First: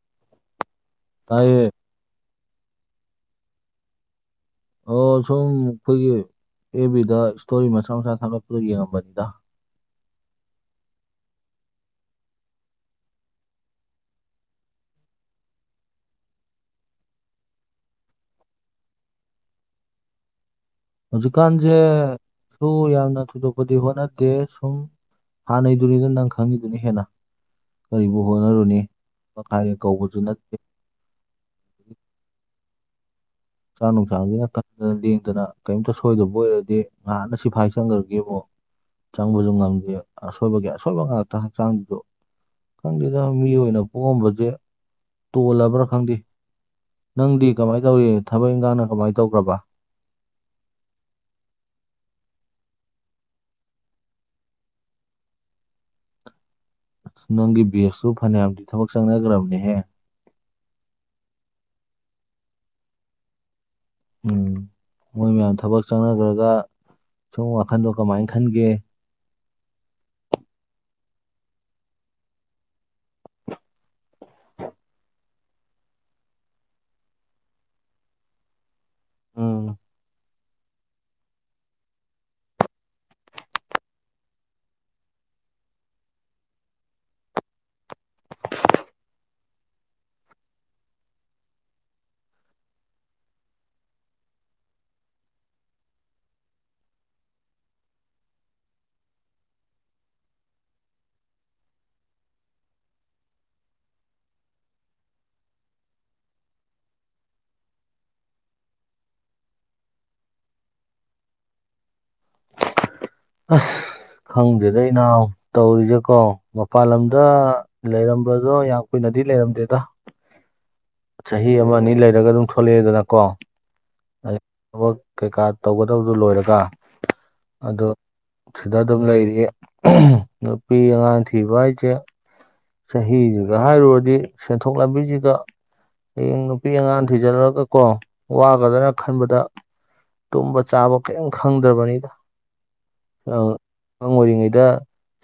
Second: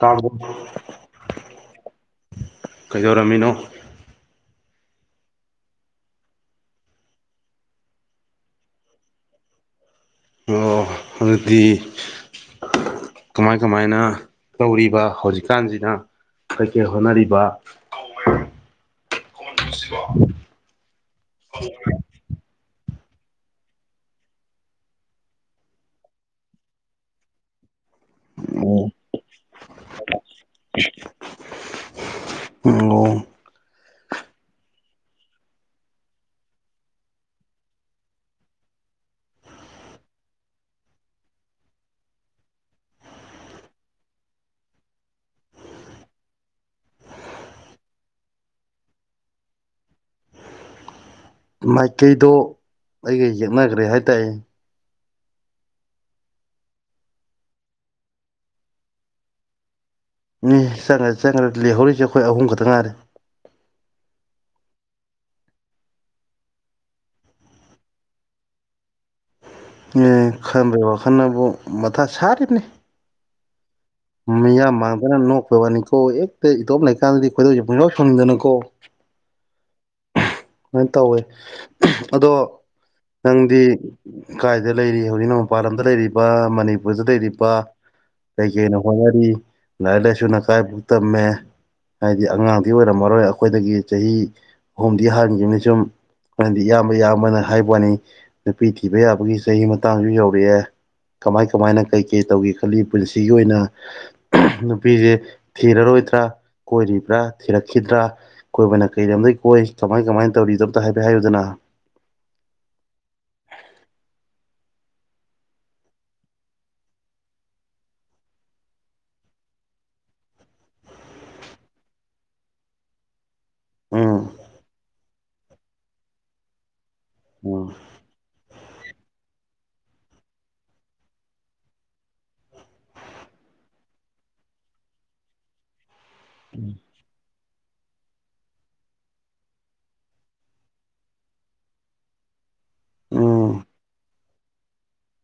ꯀꯥꯕꯨꯜ ꯇꯥꯏꯌꯦ ꯀꯩꯗꯧꯔꯝꯃꯤꯅꯣ ꯑꯣ ꯁꯨꯝ ꯑꯩꯈꯣꯏꯒꯤ ꯑꯦꯕꯤꯗ ꯏꯁꯇꯣꯔꯤ ꯃꯆꯥ ꯃꯆꯥ ꯊꯥꯂꯛꯄꯗ ꯌꯦꯡꯉꯝꯕꯅꯤꯗ ꯑꯣ ꯑꯗꯨꯗꯤ ꯀꯃꯥꯏ ꯀꯃꯥꯏꯅ ꯇꯧꯔꯤꯕ ꯍꯧꯖꯤꯛꯀꯥꯟꯁꯤꯅ ꯀꯩꯀꯩ ꯍꯣꯠꯅꯔꯤꯕ ꯍꯧꯖꯤꯛꯀꯥꯟꯁꯦ ꯁꯨ ꯌꯥꯝꯅ ꯊꯣꯏꯗꯣꯛꯄꯗꯤ ꯍꯣꯠꯅꯗꯦ ꯁꯨꯝ ꯍꯥꯟꯅꯩꯗꯨꯅꯤꯗ ꯅꯪ ꯈꯪꯉꯤꯗꯨꯅꯤ ꯍꯦꯟꯅ ꯀꯔꯤꯕꯨ ꯍꯣꯠꯅꯔꯨꯅꯤ ꯃꯈꯥꯏꯗ ꯀꯧꯕꯁꯨ ꯅꯠꯇꯦ [inaudible] ꯑꯣ ꯍꯛꯆꯥꯡ ꯅꯨꯡꯁꯥꯡꯁꯤꯅ ꯀꯟꯗꯅ ꯂꯦꯡꯗꯅ ꯀꯔꯤꯝꯇ ꯁꯣꯏꯗꯕ ꯑꯣꯏꯔꯗꯤ ꯉꯍꯥꯛꯅ ꯁꯤꯐꯥꯏ ꯆꯪꯈ꯭ꯔꯒꯦꯕꯣ ꯆꯪꯕꯁꯨ ꯉꯝꯗꯦ ꯑꯁꯣꯏꯕꯒꯤ ꯑꯁꯣꯏꯕ ꯉꯥꯛꯇ ꯍꯛꯆꯥꯡꯖꯤꯖꯨ ꯈꯪꯗꯦꯗ ꯃꯤ ꯑꯣꯏꯅ ꯄꯣꯛꯑꯝꯕꯁꯦ ꯇꯣꯜꯂꯕ꯭ꯔꯥ ꯈꯪꯗꯦ ꯅꯪꯗꯤ ꯀꯃꯥꯏꯅ ꯇꯧꯔꯤ ꯊꯕꯛ ꯏꯪꯈꯥꯡꯅ ꯀꯃꯥꯏꯅ ꯇꯧꯈ꯭ꯔꯕ ꯃꯥꯏꯀꯩꯗꯣ ꯑꯩꯒ ꯌꯦꯛꯅꯈ꯭ꯔꯦ ꯍꯥꯏꯇꯥꯔꯦ ꯑꯁ ꯅꯪꯒꯤ ꯕꯦꯁꯁꯨ ꯐꯅꯌꯥꯝꯗꯤ ꯊꯕꯛ ꯆꯪꯅꯈ꯭ꯔꯕꯅꯦꯍꯦ ꯃꯤ ꯆꯪꯉ꯭ꯔ ꯆꯪꯈ꯭ꯔ ꯂꯩꯍꯧꯔꯤꯁꯦꯈꯣꯏ ꯑꯍꯨꯝ ꯈꯛꯇꯪ ꯉꯥꯏꯔꯦ ꯎꯝ ꯃꯣꯏ ꯃꯌꯥꯝ ꯊꯕꯛ ꯆꯪꯅꯈ꯭ꯔꯒ ꯁꯨꯝ ꯋꯥꯈꯟꯗꯣ ꯀꯃꯥꯏꯅ ꯈꯟꯒꯦ ꯑꯦ ꯈꯟꯕ꯭ꯔꯦ ꯋꯥꯈꯜꯕꯨ ꯃꯊꯥ ꯁꯥꯔꯤꯕꯅꯤ ꯃꯤꯌꯥꯝ ꯃꯥꯡꯗꯅ ꯅꯣꯛꯄꯕꯅꯤꯀꯣ ꯍꯦꯛꯇ ꯏꯇꯣꯞ ꯂꯩꯀꯥꯟꯗꯗꯤ ꯈꯣꯏꯗꯧꯁꯦ ꯄꯨꯡꯌꯥꯥꯎ ꯁꯪꯅꯤꯡꯗꯅꯀꯣ ꯑꯣ ꯁꯨꯃꯥꯏꯅ ꯇꯧꯋꯦ ꯑꯗꯣ ꯅꯪꯗꯤ ꯀꯥꯏꯗ ꯂꯩꯔꯤ ꯍꯧꯖꯤꯛꯅ ꯃꯄꯥꯟ ꯂꯝꯗ ꯂꯩꯔꯤꯕ ꯃꯅꯤꯄꯨꯔꯗ ꯂꯩꯔꯤꯕ ꯀꯩꯀꯩꯅꯅꯣ ꯍꯣꯠꯅꯔꯤ ꯂꯥꯏꯔꯤꯛ ꯂꯥꯏꯁꯨ ꯀꯥꯏꯐꯥꯎ ꯇꯝꯃꯦ ꯍꯥꯏꯗꯤ ꯑꯉꯥꯡꯗꯤ ꯑꯣꯏꯔꯝꯃꯔꯣꯏ ꯑꯩꯈꯣꯏꯗꯒꯤ ꯆꯍꯤ ꯗꯤꯍꯥꯔꯅꯤ ꯆꯨꯝ ꯃꯔꯝꯗꯤ ꯏꯌꯥꯝꯕ ꯏꯕꯅ ꯍꯥꯏꯕ ꯋꯥꯅꯤ ꯅꯨꯄꯤ ꯊꯤꯕ ꯌꯥꯕꯒꯤ ꯆꯍꯤ ꯃꯇꯥꯡꯁꯨ ꯌꯧꯔꯛꯑꯦ ꯀꯃꯥꯏ ꯀꯃꯥꯏꯅ ꯀꯩ ꯀꯩ ꯇꯧꯒꯦ ꯈꯜꯂꯤ ꯄꯨꯟꯁꯤꯒꯤ ꯑꯣꯏꯅ ꯅꯨꯄꯤꯁꯦ ꯊꯤꯔꯔꯣꯏꯗ꯭ꯔꯥ ꯀꯣꯏꯔꯤꯕ꯭ꯔꯥ ꯊꯤꯔꯛꯈꯤꯗ꯭ꯔꯥ ꯀꯣꯏꯕꯅ ꯀꯩꯗ ꯑꯝꯗꯒꯤꯩ ꯀꯣꯏ ꯀꯃꯥꯏ ꯀꯃꯥꯏꯅ ꯇꯧꯔꯤꯣꯝꯇ ꯍꯥꯏꯐꯦ ꯍꯥꯏꯌꯨꯗꯅ ꯑꯁ ꯈꯪꯗꯦꯗ ꯏꯅꯥꯎ ꯇꯧꯔꯤꯁꯦ ꯀꯣ ꯃꯄꯜ ꯂꯝꯗ ꯂꯩꯔꯝꯕꯗꯣ ꯌꯥꯝ ꯀꯨꯏꯅꯗꯤ ꯂꯩꯔꯝꯗꯦꯗ ꯆꯍꯤ ꯑꯃ ꯑꯅꯤ ꯂꯩꯔꯒ ꯑꯗꯨꯝ ꯊꯣꯛꯂꯛꯑꯦꯗꯅ ꯀꯣ ꯎꯝ ꯑꯩ ꯊꯕꯛ ꯀꯩꯀꯥ ꯇꯧꯒꯗꯕꯗꯨ ꯂꯣꯏꯔꯒ ꯎꯝ ꯑꯗꯣ ꯁꯤꯗ ꯑꯗꯨꯝ ꯂꯩꯔꯤ ꯅꯨꯄꯤ ꯑꯉꯥꯡ ꯊꯤꯕ ꯍꯥꯏꯁꯦ ꯆꯍꯤꯁꯤꯒ ꯍꯥꯏꯔꯨꯔꯗꯤ ꯁꯦꯟꯊꯣꯛ ꯂꯝꯕꯤꯁꯤꯒ ꯍꯌꯦꯡ ꯅꯨꯄꯤ ꯑꯉꯥꯡ ꯊꯤꯖꯤꯜꯂꯨꯔꯒꯀꯣ ꯋꯥꯒꯗꯅ ꯈꯟꯕꯗ ꯇꯨꯝꯕ ꯆꯥꯕ ꯀꯔꯤꯝ ꯈꯪꯗ꯭ꯔꯕꯅꯤꯗ ꯑꯉꯥꯡ ꯎꯝ ꯑꯣꯏꯔꯤꯉꯩꯗ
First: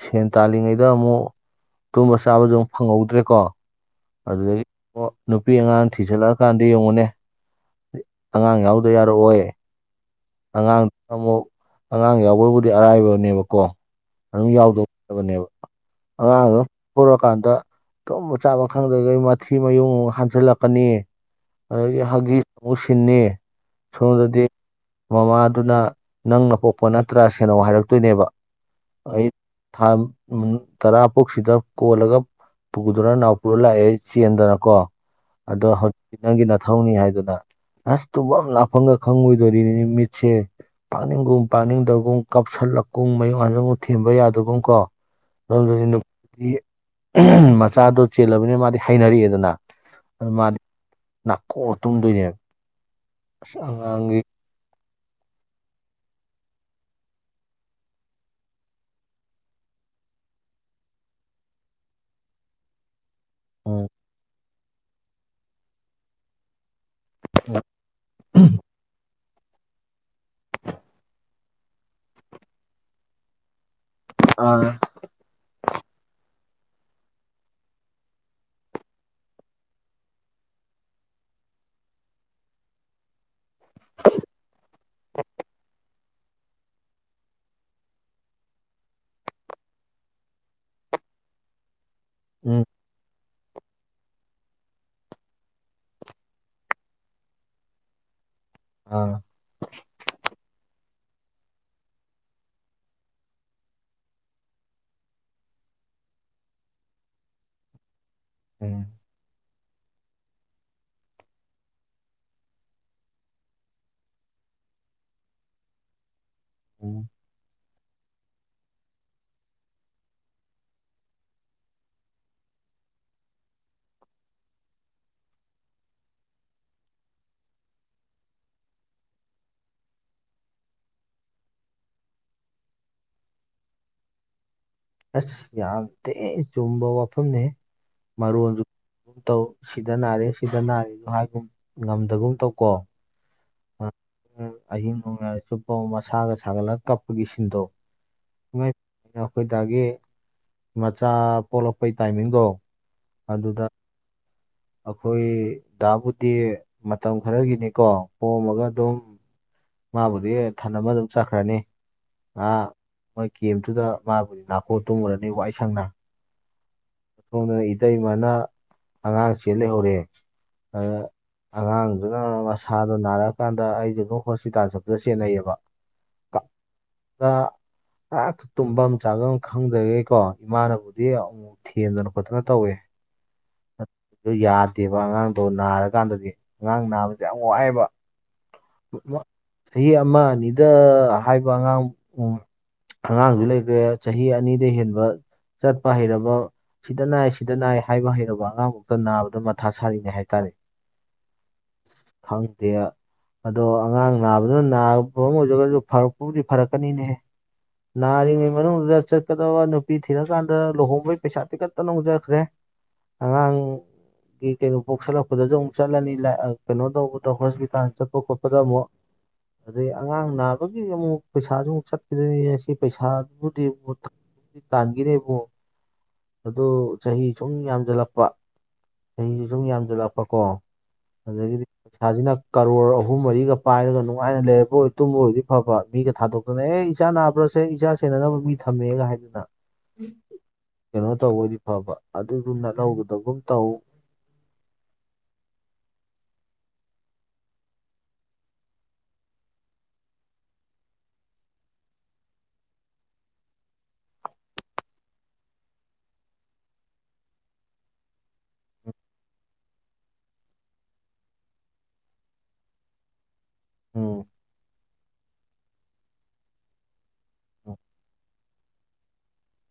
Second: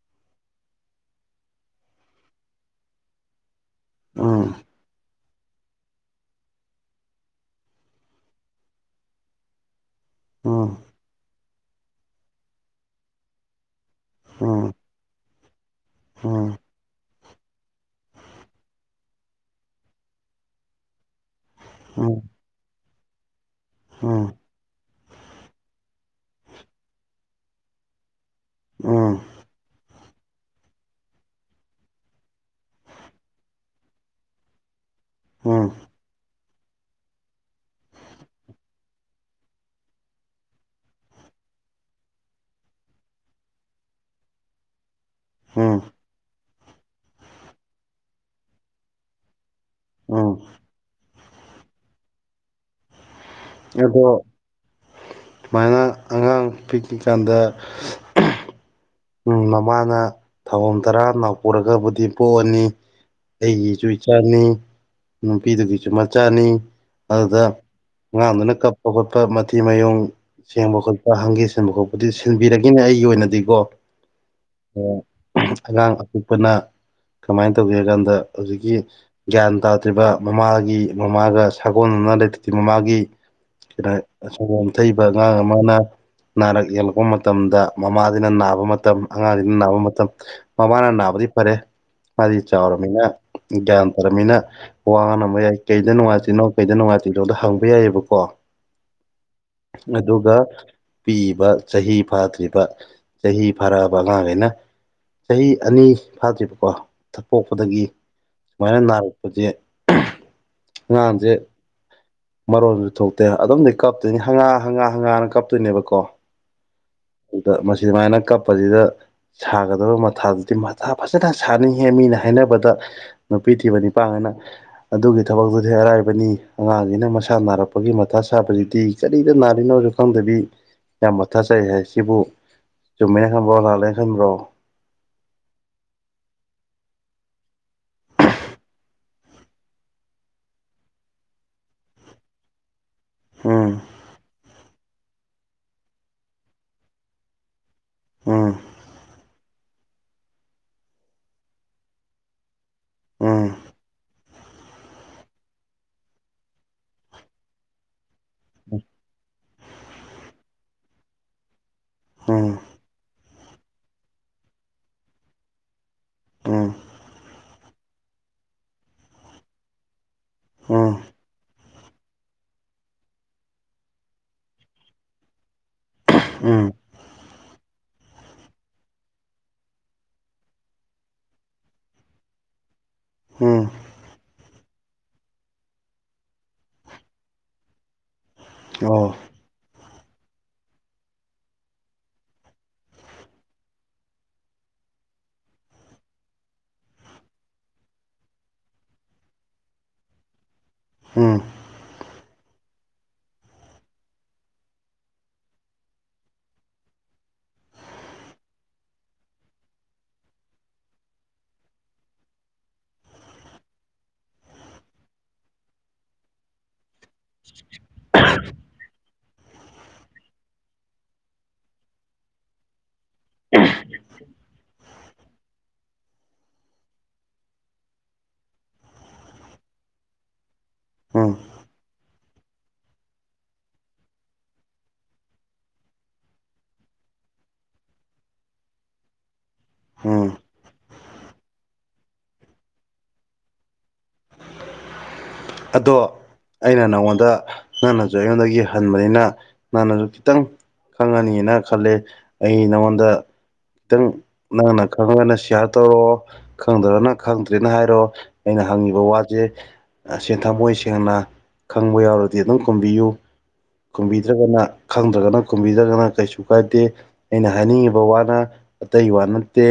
ꯁꯦꯟ ꯇꯥꯜꯂꯤꯉꯩꯗ ꯑꯃꯨꯛ ꯇꯨꯝꯕ ꯆꯥꯕꯁꯨꯨ ꯐꯪꯍꯧꯗ꯭ꯔꯦꯀꯣ ꯎꯝ ꯑꯗꯨꯗꯒꯤ ꯅꯨꯄꯤ ꯑꯉꯥꯡ ꯊꯤꯖꯜꯂꯛꯑꯀꯥꯟꯗ ꯌꯦꯡꯉꯨꯅꯦ ꯑꯉꯥꯡ ꯌꯥꯎꯗ ꯌꯥꯔꯛꯑꯣꯣꯏ ꯎꯝ ꯑꯉꯥꯡꯗꯨ ꯑꯃꯨꯛ ꯑꯉꯥꯡ ꯌꯥꯎꯕꯕꯨꯗꯤ ꯑꯔꯥꯏꯕꯅꯦꯕꯀꯣ ꯑꯗꯨꯝ ꯎꯝ ꯌꯥꯎꯗꯧꯕꯅꯦꯕ ꯎꯝ ꯎꯝ ꯑꯉꯥꯡ ꯄꯨꯔꯛꯀꯥꯟꯗ ꯇꯨꯝꯕ ꯆꯥꯕ ꯈꯪꯗ꯭ꯔꯒꯩ ꯃꯊꯤ ꯃꯌꯨꯡ ꯍꯟꯖꯜꯂꯛꯀꯅꯤ ꯑꯗꯨꯗꯒꯤ ꯍꯒꯤ ꯑꯃꯨ ꯁꯤꯟꯅꯤ ꯎꯝ ꯁꯣꯝꯗꯗꯤ ꯃꯃꯥꯗꯨꯅ ꯅꯪꯅ ꯄꯣꯛꯄ ꯅꯠꯇ꯭ꯔꯥ ꯁꯦꯅꯧ ꯍꯥꯏꯔꯛꯇꯣꯏꯅꯦꯕ ꯎꯝ ꯑꯩ ꯊꯥꯠ ꯇꯔꯥ ꯐꯨꯛ ꯁꯤꯗ ꯀꯣꯜꯂꯒ ꯄꯨꯒꯗꯅꯣ ꯅꯅꯥꯎ ꯄꯨꯔ ꯂꯥꯛꯑꯦ ꯆꯟꯗꯅꯀꯣ ꯎꯝ ꯑꯗꯣ ꯍꯧꯖꯤꯛꯇꯤ ꯅꯪꯒꯤ ꯅꯅꯥꯊꯧꯅꯤ ꯍꯥꯏꯗꯅ ꯑꯁ ꯇꯨꯝꯕ ꯑꯃ ꯂꯥꯞꯐꯝꯪꯒ ꯈꯪꯉꯣꯏꯗꯣꯔꯤꯅꯤ ꯃꯤꯠꯆꯦ ꯄꯥꯛꯅꯤꯡꯒꯨꯝ ꯄꯥꯛꯅꯤꯡꯗꯕꯒꯨꯝ ꯀꯥꯁꯤꯜꯂꯛꯀꯨꯝ ꯃꯌꯣꯛ ꯉꯥꯟꯟꯗꯨꯛ ꯊꯦꯝꯕ ꯌꯥꯗꯕꯨꯝ ꯀꯣ ꯎꯝ ꯅꯖꯅ ꯃꯆꯥꯗꯣ ꯆꯦꯜꯂꯕꯅꯤꯅ ꯃꯥꯗꯤ ꯍꯩꯅꯔꯛꯑꯦꯗꯅ ꯑꯗꯨ ꯎꯝ ꯃꯥꯗꯤ ꯅꯥꯀꯣꯛ ꯇꯨꯝꯗꯣꯏꯅꯦꯕ ꯑꯁ ꯑꯗꯣ ꯑꯉꯥꯡꯒꯤ ꯁꯨꯃꯥꯏꯅ ꯑꯉꯥꯡ ꯄꯤꯛꯏꯀꯥꯟꯗ ꯎ ꯃꯃꯥꯅ ꯊꯧꯕꯝ ꯇꯔꯥ ꯅꯥꯎ ꯄꯨꯔꯒꯕꯨꯗꯤ ꯄꯣꯛꯑꯅꯤ ꯑꯩꯒꯤꯁꯨ ꯎꯝ ꯏꯆꯥꯅꯤ ꯅꯨꯄꯤꯗꯨꯒꯤꯁꯨ ꯃꯆꯥꯅꯤ ꯑꯗꯨꯗ ꯉꯥꯡ ꯑꯗꯨꯅ ꯀꯄ ꯃꯇꯤ ꯃꯌꯣꯡ ꯁꯦꯡꯕ ꯈꯣꯠꯄ ꯍꯪꯒꯦ ꯁꯤꯟꯕ ꯈꯣꯠꯄꯗꯨ ꯁꯤꯟꯕꯤꯔꯦꯅꯦ ꯑꯩꯒꯤ ꯑꯣꯏꯅꯗꯤꯀꯣ ꯑ ꯑꯉꯥꯡ ꯑꯄꯤꯣꯛꯄꯅ ꯀꯃꯥꯏꯅ ꯇꯧꯒꯦ ꯍꯥꯏ ꯀꯥꯟꯗ ꯍꯧꯖꯤꯛꯀꯤ ꯒ꯭ꯌꯥꯟ ꯇꯥꯗ꯭ꯔꯤꯕ ꯃꯃꯥꯒꯤ ꯃꯃꯥꯒ ꯁꯥꯒꯣꯟꯅꯅ ꯂꯩꯇ꯭ꯔꯤ ꯃꯃꯥꯒꯤ ꯗ ꯑꯁꯨꯝꯕ ꯌꯥꯝꯝꯊꯩꯕ ꯑꯉꯥꯡ ꯑꯃꯅ ꯅꯥꯔꯛ ꯌꯦꯛꯂꯛꯄ ꯃꯇꯝꯗ ꯃꯃꯥꯁꯤꯅ ꯅꯥꯕ ꯃꯇꯝ ꯑꯉꯥꯡꯁꯤꯡꯅ ꯅꯥꯕ ꯃꯇꯝ ꯃꯃꯥꯅ ꯅꯥꯕꯗꯤ ꯐꯔꯦ ꯃꯥꯗꯤ ꯎꯝ ꯆꯥꯎꯔꯕꯅꯤꯅ ꯒ꯭ꯌꯥꯟ ꯇꯥꯔꯝꯃꯤꯅ ꯋꯥ ꯉꯝꯕ ꯌꯥꯏ ꯀꯩꯗ ꯅꯨꯡꯉꯥꯏꯇꯤꯅꯣ ꯀꯩꯗ ꯅꯨꯡꯉꯥꯏꯇꯅꯣꯗ ꯍꯪꯕ ꯌꯥꯏꯑꯕꯀꯣ ꯑ ꯑꯗꯨꯒ ꯄꯤꯕ ꯆꯍꯤ ꯐꯥꯗ꯭ꯔꯤꯕ ꯆꯍꯤ ꯐꯔꯛꯑꯕ ꯑꯉꯥꯡꯈꯩꯅ ꯆꯍꯤ ꯑꯅꯤ ꯐꯥꯗ꯭ꯔꯤꯕꯀꯣꯛ ꯄꯣꯛꯄꯗꯒꯤ ꯁꯨꯃꯥꯏꯅ ꯎꯝ ꯅꯥꯔꯛꯄꯁꯦ ꯑꯉꯥꯡꯁꯦ ꯃꯔꯣꯟꯁꯨ ꯊꯣꯛꯇꯦ ꯑꯗꯨꯝꯗꯤ ꯀꯞꯇꯣꯏꯅꯤ ꯍꯪꯒꯥꯥ ꯍꯪꯒꯥꯥ ꯍꯪꯒꯥꯥꯅ ꯀꯞꯇꯣꯏꯅꯦꯕꯀꯣ ꯎꯝ ꯃꯁꯤ ꯑꯗꯨꯃꯥꯏꯅ ꯀ ꯄꯁꯤꯗ ꯁꯥꯒꯗꯕ ꯃꯊꯥꯗꯨꯗꯤ ꯃꯊꯥ ꯐꯖꯅ ꯁꯥꯅꯤꯡꯉꯦ ꯃꯤꯅ ꯍꯥꯏꯅꯕꯗ ꯅꯨꯄꯤ ꯊꯤꯕꯅꯤ ꯄꯥꯡꯉꯅ ꯑꯗꯨꯒꯤ ꯊꯕꯛꯇꯨꯗꯤ ꯑꯔꯥꯏꯕꯅꯤ ꯑꯉꯥꯡꯁꯤꯅ ꯃꯁꯥ ꯅꯥꯔꯛꯄꯒꯤ ꯃꯊꯥ ꯁꯥꯕꯁꯤꯗꯤ ꯀꯔꯤꯗ ꯅꯥꯔꯤꯅꯣ ꯈꯪꯗꯕꯤ ꯌꯥꯝ ꯃꯊꯥꯖꯩ ꯍꯥꯏ ꯁꯤꯕꯨ ꯆꯨꯝꯃꯦꯅ ꯈꯪꯕ꯭ꯔꯣ ꯂꯅꯥꯂꯩꯅ ꯈꯪꯕ꯭ꯔꯣ ꯑꯁ ꯌꯥꯝ ꯊꯦ ꯆꯨꯝꯕ ꯋꯥꯐꯝꯅꯦ ꯃꯔꯣꯟꯁꯨ ꯒꯨꯝ ꯇꯧ ꯁꯤꯗ ꯅꯥꯔꯦ ꯁꯤꯗ ꯅꯥꯔꯦꯗꯣ ꯍꯥꯏꯒꯨꯝ ꯉꯝꯗꯒꯨꯝ ꯇꯧꯀꯣ ꯎꯝ ꯑꯍꯤꯡ ꯅꯅꯨꯡꯌꯥꯥꯏꯔꯁꯨ ꯄꯥꯎ ꯃꯁꯥꯒ ꯁꯥꯒꯠꯂꯒ ꯀꯞꯄꯒꯤ ꯁꯤꯟꯗꯣꯛ ꯎꯝ ꯈꯣꯏ ꯑꯗꯨꯗꯒꯤ ꯃꯆꯥ ꯄꯣꯛꯂꯛꯄꯩ ꯇꯥꯏꯃꯤꯡꯗꯣ ꯎꯝ ꯑꯗꯨꯗ ꯑꯩꯈꯣꯏ ꯗꯥꯕꯨꯗꯤ ꯃꯇꯝ ꯈꯔꯒꯤꯅꯤꯀꯣ ꯄꯣꯝꯃꯒ ꯑꯗꯨꯝ ꯃꯥꯕꯨꯗꯤ ꯊꯟ ꯑꯃ ꯑꯗꯨꯝ ꯆꯠꯈ꯭ꯔꯅꯤ ꯎꯝ ꯑ ꯃꯣꯏ ꯀꯦꯝꯇꯨꯗ ꯃꯥꯕꯨꯗꯤ ꯅꯥꯀꯣ ꯇꯨꯝꯔꯅꯤ ꯋꯥꯏ ꯁꯪꯅ ꯎꯝ ꯑꯣꯝꯗꯅ ꯏꯇꯩꯃꯅ ꯑꯉꯥꯡ ꯁꯦ ꯂꯩꯍꯧꯔꯦ ꯎꯝ ꯑꯗ ꯑꯉꯥꯡꯗꯨꯅ ꯃꯁꯥꯗꯣ ꯅꯥꯔꯛꯑꯀꯥꯟꯗ ꯑꯩꯗꯨꯒ ꯍꯣꯁꯄꯤꯇꯥꯜ ꯆꯠꯄꯗ ꯆꯦꯟꯅꯩꯌꯦꯕ ꯎꯝ ꯉꯥꯛ ꯇꯨꯝꯐꯝ ꯑꯃ ꯆꯥꯐꯝ ꯈꯪꯗ꯭ꯔꯒꯦꯀꯣ ꯏꯃꯥꯅꯕꯨꯗꯤ ꯑꯃꯨ ꯊꯤꯗꯅ ꯈꯣꯠꯇꯅ ꯇꯧꯋꯦ ꯎꯝ ꯌꯥꯗꯦꯕ ꯑꯉꯥꯡꯗꯣ ꯅꯥꯔꯀꯥꯟꯗꯒꯤ ꯑꯉꯥꯡ ꯅꯥꯕꯁꯦ ꯌꯥꯝ ꯋꯥꯏꯑꯦꯕ ꯑꯣ ꯆꯍꯤ ꯑꯃ ꯑꯅꯤꯗ ꯍꯥꯏꯕ ꯑꯉꯥꯡ ꯎ ꯑꯉꯥꯡꯁꯨ ꯂꯩꯈ꯭ꯔꯦ ꯆꯍꯤ ꯑꯅꯤꯗ ꯍꯦꯟꯕ ꯆꯠꯄ ꯍꯩꯔꯕ ꯁꯤꯗ ꯅꯥꯏ ꯁꯤꯗ ꯅꯥꯏ ꯍꯥꯏꯕ ꯍꯩꯔꯕ ꯑꯉꯥꯡꯃꯛꯇ ꯅꯥꯕꯗ ꯃꯊꯥ ꯁꯥꯔꯤꯅꯦ ꯍꯥꯏꯇꯥꯔꯦ ꯎꯝ ꯈꯪꯗꯦꯌꯥ ꯑꯗꯣ ꯑꯉꯥꯡ ꯅꯥꯕꯗꯨꯅ ꯅꯥꯕ ꯑꯃ ꯑꯣꯏꯖꯒꯁꯨ ꯐꯔꯛꯄꯕꯨꯗꯤ ꯐꯔꯛꯀꯅꯤꯅꯦ ꯅꯥꯔꯤꯉꯩ ꯃꯅꯨꯡꯗꯨꯗ ꯆꯠꯀꯗꯕ ꯅꯨꯄꯤ ꯊꯤꯔꯀꯥꯟꯗ ꯂꯨꯍꯣꯡꯕꯩ ꯄꯩꯁꯥꯇꯤ ꯀꯛꯇ ꯅꯣꯡꯖꯈ꯭ꯔꯦ ꯑꯉꯥꯡ ꯀꯩꯅꯣ ꯄꯣꯛꯁꯜꯂꯛꯄꯗꯁꯨ ꯑꯃꯨꯛ ꯆꯠꯂꯅꯤ ꯀꯩꯅꯣ ꯇꯧꯕꯗ ꯍꯣꯁꯄꯤꯇꯥꯜ ꯆꯠꯄ ꯈꯣꯠꯄꯗ ꯑꯃꯨꯛ ꯑꯗꯩ ꯑꯉꯥꯡ ꯅꯥꯕꯒꯤ ꯑꯃꯨꯛ ꯄꯩꯁꯥꯁꯨ ꯑꯃꯨꯛ ꯆꯠꯈꯤꯗꯣꯏꯅꯤ ꯁꯤ ꯄꯩꯁꯥꯗꯨꯕꯨꯗꯤꯕꯨꯗꯤ ꯇꯥꯟꯈꯤꯔꯦꯕꯨ ꯑꯗꯨ ꯆꯍꯤ ꯁꯨꯝ ꯌꯥꯝꯁꯤꯜꯂꯛꯄ ꯆꯍꯤꯁꯤ ꯁꯨꯝ ꯌꯥꯝꯁꯤꯜꯂꯛꯄ ꯀꯣ ꯎꯝ ꯑꯗꯨꯗꯒꯤꯗꯤ ꯏꯁꯥꯁꯤꯅ ꯀꯔꯣꯔ ꯑꯍꯨꯝ ꯃꯔꯤꯒ ꯄꯥꯏꯔꯒ ꯅꯨꯡꯉꯥꯏꯅ ꯂꯩꯔꯕ ꯑꯣꯏ ꯇꯨꯝꯕꯔꯗꯤ ꯐꯕ ꯃꯤꯒ ꯊꯥꯗꯣꯛ ꯑꯗꯨꯅ ꯑꯦ ꯏꯆꯥ ꯅꯥꯕ꯭ꯔꯁꯦ ꯏꯆꯥ ꯁꯦꯟꯅꯅꯕ ꯃꯤ ꯊꯝꯃꯦꯒ ꯍꯥꯏꯗꯅ ꯎꯝ ꯀꯩꯅꯣ ꯇꯧꯕꯗꯤ ꯐꯕ ꯑꯗꯨꯗꯨꯅꯍꯧꯕꯗꯒꯨꯝ ꯇꯧ ꯑꯗꯣ ꯑꯩꯅ ꯅꯉꯣꯟꯗ ꯅꯪꯅꯁꯨ ꯑꯩꯉꯣꯟꯗꯒꯤ ꯍꯟꯕꯅꯤꯅ ꯅꯪꯅꯁꯨ ꯈꯤꯇꯪ ꯈꯪꯉꯅꯤꯅ ꯈꯜꯂꯦ ꯑꯩ ꯅꯉꯣꯟꯗ ꯈꯤꯇꯪ ꯅꯪꯅ ꯈꯪꯉꯒꯅ ꯁꯤꯌꯥꯔ ꯇꯧꯔꯛꯑꯣ ꯈꯪꯗꯕꯅ ꯈꯪꯗ꯭ꯔꯦꯅ ꯍꯥꯏꯔꯣ ꯑꯩꯅ ꯍꯪꯉꯤꯕ ꯋꯥꯁꯦ ꯁꯦ ꯊꯃꯣꯏ ꯁꯦꯡꯅ ꯈꯪꯕ ꯌꯥꯎꯔꯗꯤ ꯑꯗꯨꯝ ꯈꯨꯝꯕꯤꯌꯨ ꯎꯝ ꯈꯨꯝꯕꯤꯗ꯭ꯔꯒꯅ ꯈꯪꯗ꯭ꯔꯒꯅ ꯀꯨꯝꯕꯤꯗ꯭ꯔꯒꯅ ꯀꯩꯁꯨ ꯀꯥꯏꯗꯦ ꯑꯩꯅ ꯎꯝ ꯍꯥꯏꯅꯤꯡꯉꯤꯕ ꯋꯥꯅ ꯑꯇꯩ ꯋꯥ ꯅꯠꯇꯦ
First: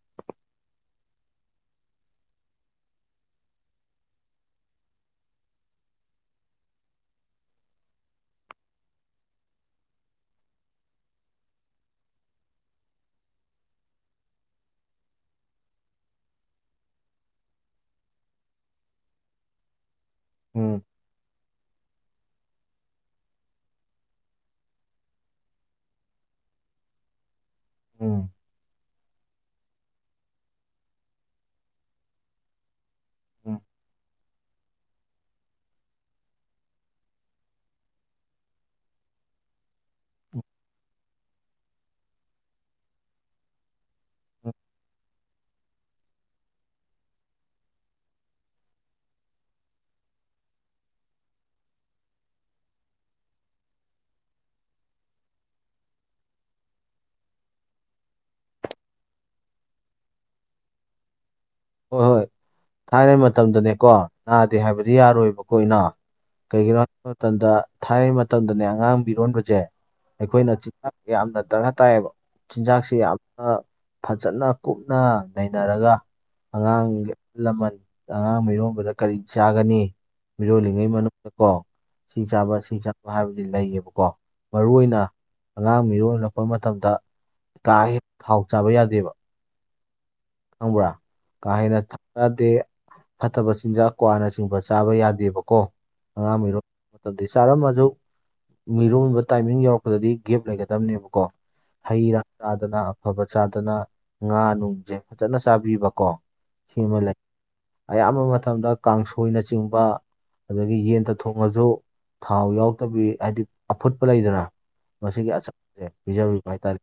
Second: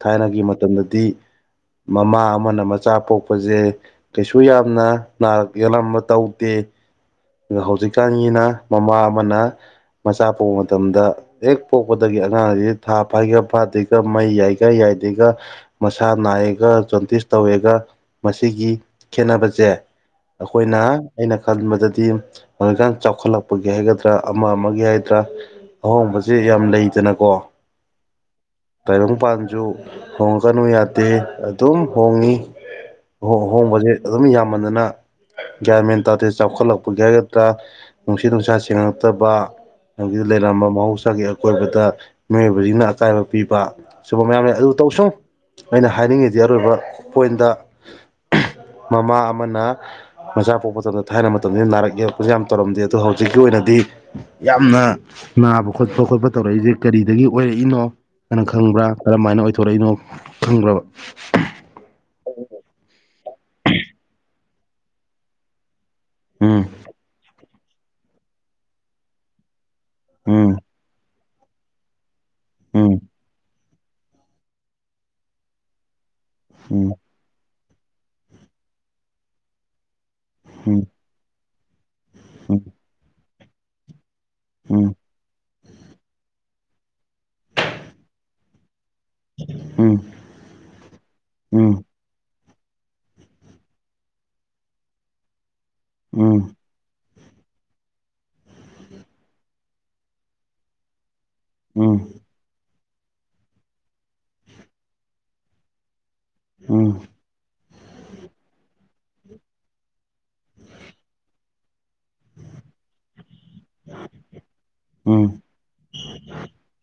ꯊꯥꯏꯅꯒꯤ ꯃꯇꯝꯗꯗꯤ ꯃꯃꯥ ꯑꯃꯅ ꯃꯆꯥ ꯄꯣꯛꯄꯁꯦ ꯀꯩꯁꯨ ꯌꯥꯝꯅ ꯅꯥꯔꯛ ꯌꯦꯦꯜꯂꯝꯕ ꯇꯧꯗꯦ ꯑ ꯍꯧꯖꯤꯛꯀꯥꯟꯒꯤꯅ ꯃꯃꯥ ꯑꯃꯅ ꯃꯆꯥ ꯄꯣꯛꯄ ꯃꯇꯝꯗ ꯍꯦꯛ ꯄꯣꯛꯄꯗꯒꯤ ꯑꯉꯥꯡꯁꯤ ꯊꯥ ꯐꯥꯏꯒ ꯐꯥꯗ꯭ꯔꯤꯒ ꯃꯩ ꯌꯥꯏꯒ ꯌꯥꯏꯗ꯭ꯔꯤꯒ ꯃꯁꯥ ꯅꯥꯏꯑꯒ ꯖꯣꯟꯇꯤꯁ ꯇꯧꯋꯒ ꯃꯁꯤꯒꯤ ꯈꯦꯅꯕꯁꯦ ꯑꯩꯈꯣꯏꯅ ꯑꯩꯅ ꯈꯟꯕꯗꯗꯤ ꯍꯧꯖꯤꯛꯀꯥꯟ ꯆꯥꯎꯈꯠꯂꯛꯄꯒꯤ ꯍꯥꯏꯒꯗ꯭ꯔꯥ ꯑꯃ ꯑꯃꯒꯤ ꯍꯥꯏꯒꯗ꯭ꯔꯥ ꯑꯍꯣꯡꯕꯁꯦ ꯌꯥꯝ ꯂꯩꯗꯅꯀꯣ ꯎꯝ ꯎꯝ ꯇꯥꯏꯕꯪꯄꯥꯟꯁꯨ ꯍꯣꯡꯉꯀꯅꯨ ꯌꯥꯗꯦ ꯑꯗꯨꯝ ꯍꯣꯡꯉꯤ ꯎꯝ ꯍꯣꯡꯕꯁꯦ ꯑꯗꯨꯝ ꯌꯥꯝꯃꯟꯗꯅ ꯒ꯭ꯌꯥꯟꯃꯦꯟ ꯇꯥꯗꯦ ꯆꯥꯎꯈꯠꯂꯛꯄꯒꯤ ꯍꯥꯏꯒꯗ꯭ꯔꯥ ꯅꯨꯡꯁꯤꯠ ꯅꯨꯡꯁꯥ ꯁꯦꯡꯉꯛꯇꯕ ꯑ ꯂꯩꯔꯝꯕ ꯃꯍꯧꯁꯥꯒꯤ ꯑꯀꯣꯏꯕꯗ ꯃꯤꯑꯣꯏꯕꯁꯤꯡꯅ ꯑꯀꯥꯏꯕ ꯄꯤꯕ ꯁꯨꯨꯝꯕ ꯃꯌꯥꯝ ꯎꯝ ꯂꯩ ꯑꯗꯨ ꯇꯧꯁꯨꯡ ꯑꯩꯅ ꯍꯥꯏꯅꯤꯡꯉꯤꯗꯤ ꯑꯔꯣꯏꯕ ꯄꯣꯏꯟꯗ ꯃꯃꯥ ꯑꯃꯅ ꯃꯆꯥ ꯄꯣꯛꯄ ꯃꯇꯝꯗ ꯊꯥꯏꯅ ꯃꯇꯝꯁꯤꯗ ꯅꯥꯔꯛ ꯌꯦꯛꯂꯛꯄꯁꯨ ꯌꯥꯝ ꯇꯧꯔꯝꯗꯦ ꯑꯗꯣ ꯍꯧꯖꯤꯛꯀꯤ ꯑꯣꯏꯅꯗꯤ ꯌꯥꯝꯅ ꯅꯥꯕ ꯈꯣꯠꯄ ꯈꯣꯠꯄ ꯇꯧꯔꯛꯏꯁꯦ ꯀꯔꯤꯗꯒꯤ ꯑꯣꯏꯔꯛꯏꯅꯣ ꯍꯥꯏꯅ ꯈꯪꯕ꯭ꯔꯥ ꯀꯔꯝꯃ ꯍꯥꯏꯅ ꯑꯣꯏꯊꯣꯔꯛꯏꯅꯣ ꯈꯪꯕ꯭ꯔꯕ ꯍꯣꯏ ꯍꯣꯏ ꯊꯥꯏꯅ ꯃꯇꯝꯗꯅꯦꯀꯣ ꯅꯥꯗꯦ ꯍꯥꯏꯕꯗꯤ ꯌꯥꯔꯣꯏꯕꯀꯣꯩꯅ ꯎꯝ ꯀꯩꯒꯤꯅꯣ ꯍꯥꯏꯕ ꯃꯇꯝꯗ ꯊꯥꯏꯅꯩ ꯃꯇꯝꯗꯅꯦ ꯑꯉꯥꯡꯕꯤꯔꯣꯟꯕꯁꯦ ꯎꯝ ꯑꯩꯈꯣꯏꯅ ꯌꯥꯝꯅ ꯗꯔꯀꯥꯔ ꯇꯥꯏꯌꯦꯕ ꯆꯤꯟꯖꯥꯛꯁꯤ ꯎꯝ ꯌꯥꯝꯅ ꯐꯖꯅ ꯀꯨꯞꯅ ꯅꯩꯅꯔꯒ ꯑꯉꯥꯡ ꯎꯝ ꯑꯍꯜ ꯂꯃꯟ ꯑꯉꯥꯡ ꯃꯤꯔꯣꯟꯕꯗ ꯀꯔꯤ ꯆꯥꯒꯅꯤ ꯃꯤꯔꯣꯜꯂꯤꯉꯩ ꯃꯅꯨꯡꯗꯀꯣ ꯁꯤ ꯆꯥꯕ ꯎꯝ ꯁꯤ ꯆꯥꯕ ꯍꯥꯏꯕꯗꯤ ꯂꯩꯌꯦꯕꯀꯣ ꯎꯝ ꯃꯔꯨꯏꯅ ꯑꯉꯥꯡ ꯃꯤꯔꯣꯜꯜꯂꯛꯄ ꯃꯇꯝꯗ ꯀꯥꯒꯤ ꯊꯥꯎ ꯆꯥꯕ ꯌꯥꯗꯦꯕ ꯎꯝ ꯈꯪꯕ꯭ꯔꯥ ꯀꯥ ꯎꯝ ꯍꯦꯅ ꯊꯥꯗꯦ ꯐꯠꯇꯕ ꯆꯤꯟꯖꯥꯛ ꯀ꯭ꯋꯥꯅꯆꯤꯡꯕ ꯆꯥꯕ ꯌꯥꯗꯦꯕꯀꯣ ꯑꯉꯥꯡ ꯎꯝ ꯑꯣꯏꯔꯣ ꯑꯗꯨꯗꯤ ꯆꯥꯔꯝꯃꯁꯨ ꯃꯤꯔꯣꯟꯕ ꯇꯥꯏꯃꯤꯡ ꯌꯧꯔꯛꯄꯗꯗꯤ ꯒꯦꯞ ꯂꯩꯒꯗꯕꯅꯦꯕꯀꯣ ꯍꯩ ꯎꯝ ꯔꯥ ꯆꯥꯗꯅ ꯑꯐꯕ ꯆꯥꯗꯅ ꯉꯥ ꯅꯨꯡꯁꯦ ꯐꯖꯅ ꯆꯥꯕꯤꯕꯀꯣ ꯁꯤꯃ ꯎꯝ ꯂꯩ ꯑꯌꯥꯝꯕ ꯃꯇꯝꯗ ꯀꯥꯡꯁꯣꯏꯅꯆꯤꯡꯕ ꯑꯗꯒꯤ ꯌꯦꯟꯗ ꯊꯣꯡꯉꯁꯨ ꯊꯥꯎ ꯌꯥꯎꯗꯕꯤ ꯍꯥꯏꯗꯤ ꯑꯐꯨꯠꯄ ꯂꯩꯗꯅ ꯃꯁꯤꯒꯤ ꯎꯝ ꯑꯆꯝꯕꯁꯦ ꯄꯤꯖꯕꯤꯕ ꯍꯥꯏꯇꯥꯔꯦ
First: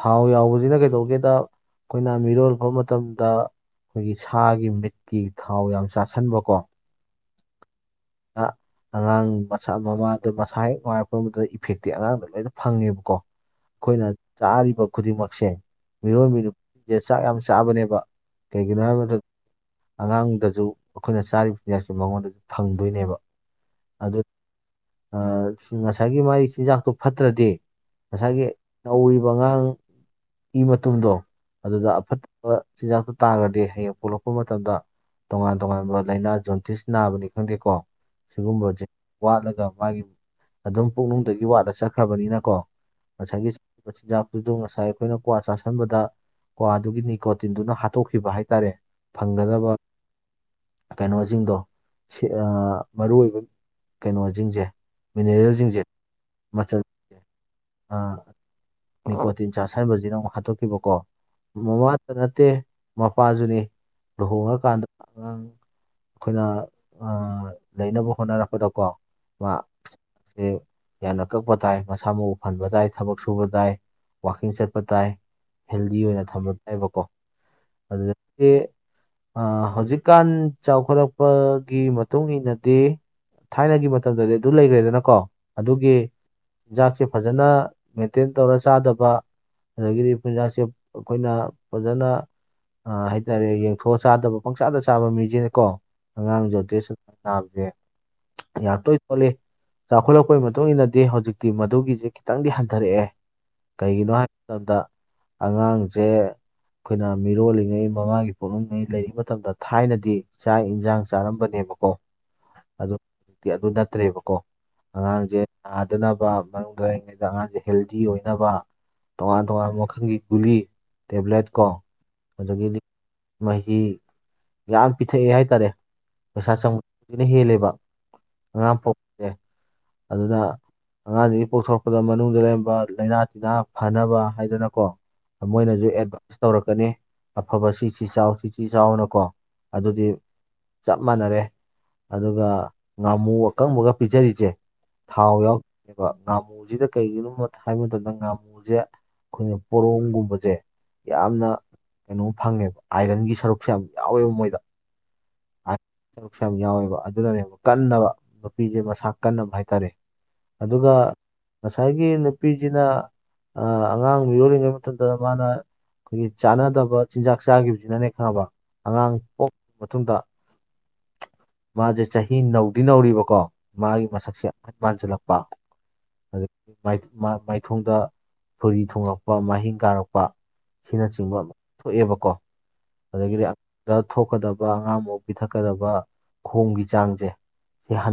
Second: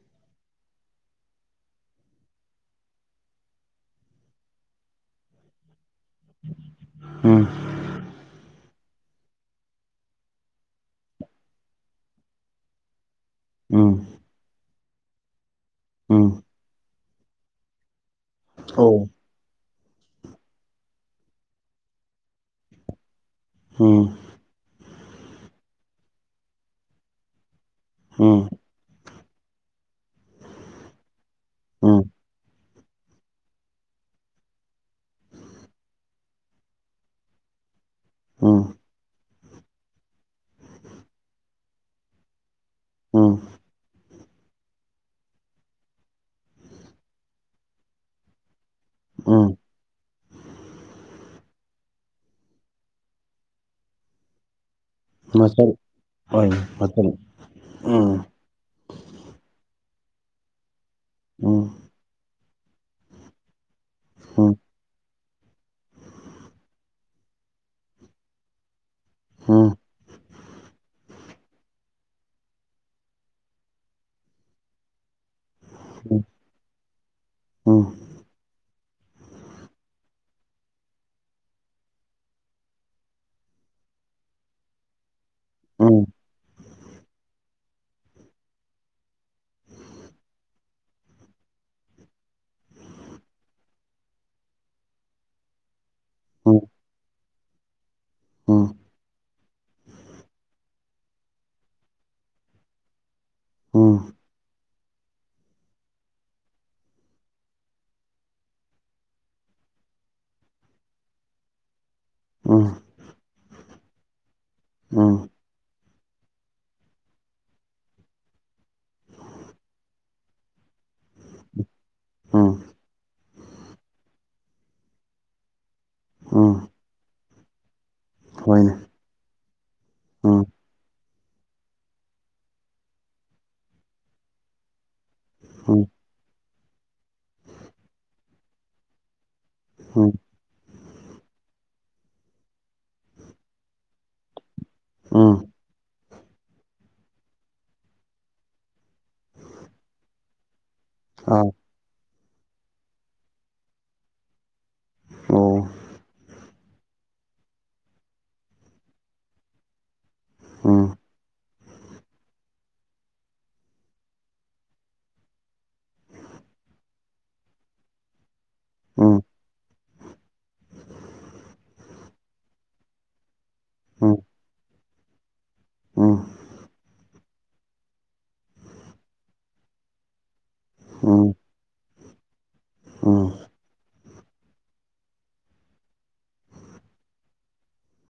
ꯊꯥꯎ ꯌꯥꯎꯕꯁꯤꯅ ꯀꯩꯗꯧꯒꯦꯗ ꯑꯩꯈꯣꯏꯅ ꯃꯤꯔꯣꯜ ꯐꯥꯎ ꯃꯇꯝꯗ ꯑꯩꯈꯣꯏꯒꯤ ꯁꯥꯒꯤ ꯃꯤꯠꯀꯤ ꯊꯥꯎ ꯌꯥꯝ ꯆꯥꯁꯟꯕ꯭ꯔꯀꯣ ꯎꯝ ꯑ ꯑꯉꯥꯡ ꯃꯁ ꯃꯃꯥꯗ ꯃꯁꯥ ꯍꯦꯛ ꯋꯥꯔꯛꯄꯗꯨꯗ ꯏꯐꯦꯛꯇꯤ ꯑꯉꯥꯡꯗꯣ ꯂꯣꯏꯅ ꯐꯪꯉꯦꯕꯀꯣ ꯑꯩꯈꯣꯏꯅ ꯎꯝ ꯆꯥꯔꯤꯕ ꯈꯨꯗꯤꯡꯃꯛꯁꯦ ꯃꯤꯔꯣꯟ ꯎꯝ ꯦ ꯆꯥꯛ ꯌꯥꯝ ꯆꯥꯕꯅꯦꯕ ꯀꯩꯒꯤꯅꯣ ꯍꯥꯏꯕ ꯑꯣ ꯃꯇꯝꯗ ꯑꯉꯥꯡꯗꯁꯨ ꯑꯩꯈꯣꯏꯅ ꯆꯥꯔꯤꯕ ꯐꯤꯅꯦꯁꯁꯦ ꯃꯉꯣꯟꯗꯁꯨ ꯐꯪꯗꯣꯏꯅꯦꯕ ꯎꯝ ꯑꯗꯨ ꯉꯁꯥꯏꯒꯤ ꯃꯥꯥꯏ ꯆꯤꯟꯖꯥꯛꯇꯨ ꯐꯠꯇ꯭ꯔꯗꯤ ꯉꯁꯥꯏꯒꯤ ꯎꯝ ꯅꯧꯔꯤꯕ ꯑꯉꯥꯡ ꯏ ꯃꯇꯨꯡꯗꯣ ꯑꯗꯨꯗ ꯎꯝ ꯑꯐꯠꯇꯕ ꯆꯤꯟꯖꯥꯛꯇꯣ ꯇꯥꯔꯒꯗꯤ ꯍꯌꯦꯡ ꯄꯣꯛꯂꯛꯄ ꯃꯇꯝꯗ ꯇꯣꯉꯥꯟ ꯇꯣꯉꯥꯟꯕ ꯂꯥꯏꯅꯥ ꯖꯣꯟꯇꯤꯁ ꯅꯥꯕꯅꯤ ꯈꯪꯗꯦꯀꯣ ꯎꯝ ꯁꯤꯒꯨꯝꯕꯁꯦ ꯋꯥꯠꯂꯒ ꯃꯥꯒꯤ ꯑꯗꯨꯝ ꯄꯨꯛꯅꯨꯡꯗꯒꯤ ꯋꯥꯠꯂ ꯆꯠꯈ꯭ꯔꯕꯅꯤꯅꯀꯣ ꯎꯝ ꯉꯁꯥꯏꯒꯤꯥꯕ ꯆꯤꯟꯖꯥꯛꯇꯨꯗ ꯉꯁꯥꯏ ꯑꯩꯈꯣꯏꯅ ꯀ꯭ꯋꯥ ꯆꯥꯥꯁꯟꯕꯗ ꯀꯣ ꯑꯗꯨꯒꯤ ꯅꯤꯀꯣꯇꯤꯟꯗꯨꯅ ꯍꯥꯠꯇꯣꯛꯈꯤꯕ ꯍꯥꯏꯇꯥꯔꯦ ꯎꯝ ꯐꯪꯒꯗꯕ ꯀꯩꯅꯣꯁꯤꯡꯗꯣ ꯃꯔꯨ ꯑꯣꯏꯕ ꯀꯩꯅꯣꯁꯤꯡꯁꯦ ꯃꯆꯜ ꯃꯤꯅꯔꯦꯜꯁꯤꯡꯁꯦ ꯑꯣꯏ ꯃꯆꯜꯦ ꯃꯆꯜ ꯎꯝ ꯂꯀꯣ ꯇꯤꯟ ꯆꯥ ꯁ꯭ꯥꯏꯕꯁꯤꯗ ꯑꯃꯨꯛ ꯍꯥꯠꯇꯣꯛꯈꯤꯕꯀꯣ ꯎꯝ ꯃꯃꯥꯗ ꯅꯠꯇꯦ ꯃꯄꯥꯖꯅꯤ ꯎꯝ ꯎꯝ ꯂꯨꯍꯣꯡꯉꯀꯥꯟꯗ ꯑꯉꯥꯡ ꯑꯩꯈꯣꯏꯅ ꯂꯩꯅꯕ ꯍꯣꯠꯅꯔꯛꯄꯗꯀꯣ ꯃꯥ ꯎꯝ ꯁꯦ ꯌꯥꯝꯅ ꯀꯛꯄ ꯇꯥꯏ ꯃꯁꯥ ꯃꯎ ꯐꯟꯕ ꯇꯥꯏ ꯊꯕꯛ ꯁꯨꯕ ꯇꯥꯏ ꯋꯥꯋꯀꯤꯡ ꯆꯠꯄ ꯇꯥꯏ ꯍꯦꯜꯗꯤ ꯑꯣꯏꯅ ꯎꯝ ꯊꯝꯕ ꯇꯥꯏꯕꯀꯣ ꯎꯝ ꯎꯝ ꯎꯝ ꯎꯝ ꯑꯗꯨꯦ ꯍꯧꯖꯤꯛꯀꯥꯟ ꯆꯥꯎꯈꯠꯂꯛꯄꯒꯤ ꯃꯇꯨꯡ ꯏꯟꯅꯗꯤ ꯊꯥꯏꯅꯒꯤ ꯃꯇꯝꯗꯗꯤ ꯑꯗꯨ ꯂꯩꯈ꯭ꯔꯦꯗꯅꯀꯣ ꯎꯝ ꯑꯗꯨꯒꯤ ꯎꯝ ꯎꯝ ꯆꯤꯟꯖꯥꯛꯁꯦ ꯐꯖꯅ ꯃꯦꯟꯇꯦꯟ ꯇꯧꯔ ꯆꯥꯗꯕ ꯑꯗꯒꯤꯗꯤꯐꯤꯟꯖꯥꯛꯁꯦ ꯑꯩꯈꯣꯏꯅ ꯐꯖꯅ ꯑ ꯍꯥꯏꯇꯥꯔꯦ ꯌꯦꯡꯊꯣꯛꯑ ꯆꯥꯗꯕ ꯄꯪꯆꯥꯥꯗ ꯆꯥꯕ ꯃꯤꯁꯤꯅꯦꯀꯣ ꯑꯉꯥꯡꯁꯨꯣꯠꯇꯇꯩ ꯁꯨ ꯅꯥꯕꯁꯦ ꯌꯥꯝ ꯇꯣꯏ ꯊꯣꯛꯣꯂ ꯆꯥꯎꯈꯠꯂꯛꯄꯒꯤ ꯃꯇꯨꯡ ꯏꯟꯅꯗꯤ ꯍꯧꯖꯤꯛꯇꯤ ꯃꯗꯨꯒꯤꯁꯦ ꯈꯤꯇꯪꯗꯤ ꯍꯟꯊꯔꯛꯑꯦ ꯀꯩꯒꯤꯅꯣ ꯍꯥꯏꯕ ꯃꯇꯝꯗ ꯑꯉꯥꯡꯁꯦ ꯑꯩꯈꯣꯏꯅ ꯃꯤꯔꯣꯜꯂꯤꯉꯩ ꯃꯃꯥꯒꯤ ꯄꯣꯠꯅꯤꯡꯉꯩ ꯂꯩꯔꯤ ꯃꯇꯝꯗ ꯊꯥꯏꯅꯗꯤ ꯆꯥꯛ ꯏꯟꯁꯥꯡ ꯆꯥꯔꯝꯕꯅꯦꯕ ꯑꯣ ꯎꯝ ꯑꯗꯨ ꯍꯧꯖꯤꯛꯇꯤ ꯑꯗꯨ ꯅꯠꯇ꯭ꯔꯦꯕꯀꯣ ꯑꯉꯥꯡꯁꯦ ꯊꯅꯥꯗꯅꯕ ꯃꯅꯨꯡꯗ ꯂꯩꯔꯤꯉꯩꯗ ꯑꯉꯥꯡꯁꯦ ꯍꯦꯜꯗꯤ ꯑꯣꯏꯅꯕ ꯇꯣꯉꯥꯟ ꯇꯣꯉꯥꯟꯕ ꯃꯈꯜꯒꯤ ꯒꯨꯂꯤ ꯇꯦꯕ꯭ꯂꯦꯠ ꯀꯣ ꯑꯗꯨꯗꯒꯤꯗꯤ ꯃꯍꯤ ꯌꯥꯝ ꯄꯤꯊꯛꯑꯦ ꯍꯥꯏꯇꯥꯔꯦ ꯄꯩꯁꯥ ꯆꯪꯕꯕꯁꯤꯅ ꯍꯦꯜꯂꯦꯕ ꯑꯉꯥꯡ ꯍꯣꯏꯅꯦ ꯐꯥꯎ ꯑꯦꯦ ꯑꯗꯨꯗ ꯎꯝ ꯑꯉꯥꯡꯁꯤꯗꯒꯤ ꯄꯣꯛꯊꯣꯔꯛꯄꯗ ꯃꯅꯨꯡꯗ ꯂꯩꯔꯝꯕ ꯂꯥꯏꯅꯥ ꯇꯤꯟꯅꯥ ꯐꯅꯕ ꯍꯥꯏꯗꯅꯀꯣ ꯎꯝ ꯃꯣꯏꯅꯁꯨ ꯑꯦꯗꯚꯥꯏꯁ ꯇꯧꯔꯛꯀꯅꯤ ꯑꯐꯕ ꯁꯤꯁꯤ ꯆꯥꯎ ꯁꯤꯁꯤ ꯆꯥꯎꯅ ꯀꯣ ꯑꯗꯨꯗꯤ ꯎꯝ ꯆꯞ ꯃꯥꯟꯅꯔꯦ ꯑꯗꯨꯒ ꯉꯥꯃꯨ ꯑꯀꯪꯕꯒ ꯄꯤꯖꯔꯤꯁꯦ ꯊꯥꯎ ꯎꯝ ꯌꯥꯎꯅꯦꯀꯣ ꯉꯥꯃꯨꯁꯤꯗ ꯀꯩꯒꯤꯅꯣꯕ ꯍꯥꯏꯕ ꯃꯇꯝꯗ ꯉꯥꯃꯨꯁꯦ ꯑꯩꯈꯣꯏꯅ ꯄꯣꯔꯣꯝꯒꯨꯝꯕ ꯁꯦ ꯑꯥ ꯌꯥꯝꯅ ꯀꯩꯅꯣꯝ ꯐꯪꯉꯦꯕ ꯑꯥꯏꯔꯟꯒꯤ ꯁꯔꯨꯛꯁꯦ ꯌꯥꯝ ꯌꯥꯎꯋꯦꯕ ꯃꯣꯏꯗ ꯑꯣ ꯎꯝ ꯁꯔꯨꯛꯁꯨ ꯌꯥꯝ ꯌꯥꯎꯋꯦꯕ ꯑꯗꯨꯅꯅꯦꯕ ꯀꯟꯅꯕ ꯅꯨꯄꯤꯁꯦ ꯃꯁꯥ ꯀꯟꯅꯕ ꯍꯥꯏꯇꯥꯔꯦ ꯑꯗꯨꯒ ꯎꯝ ꯉꯁꯥꯏꯒꯤ ꯅꯨꯄꯤꯁꯤꯅ ꯑ ꯑꯉꯥꯡ ꯌꯣꯜꯂꯤꯉꯩ ꯃꯇꯝꯇꯗ ꯃꯥꯅ ꯑꯩꯈꯣꯏꯒꯤ ꯆꯥꯟꯅꯗꯕ ꯆꯤꯟꯖꯥꯛ ꯆꯥꯈꯤꯕꯁꯤꯅꯅꯦ ꯈꯪꯕ ꯑꯉꯥꯡ ꯄꯣꯛꯈꯕ ꯃꯇꯨꯡꯗ ꯃꯥꯁꯦ ꯆꯍꯤ ꯅꯧꯗꯤ ꯅꯧꯔꯤꯕꯀꯣ ꯃꯥꯒꯤ ꯎꯝ ꯃꯁꯛꯁꯦ ꯃꯥꯟꯁꯤꯜꯂꯛꯄ ꯎꯝ ꯑꯗꯒꯤ ꯃꯥꯏꯊꯣꯡꯗ ꯐꯨꯔꯤ ꯊꯣꯉꯛꯄ ꯃꯍꯤꯡ ꯀꯥꯔꯛꯄ ꯎꯝ ꯑꯁꯤꯅꯆꯤꯡꯕ ꯑꯃ ꯊꯣꯛꯑꯦꯕꯀꯣ ꯎꯝ ꯑꯗꯒꯤꯗꯤ ꯑꯗ ꯊꯣꯛꯀꯗꯕ ꯑꯉꯥꯡ ꯃ ꯄꯤꯊꯛꯀꯗꯕ ꯈꯣꯡꯒꯤ ꯆꯥꯡꯁꯦ ꯁꯤ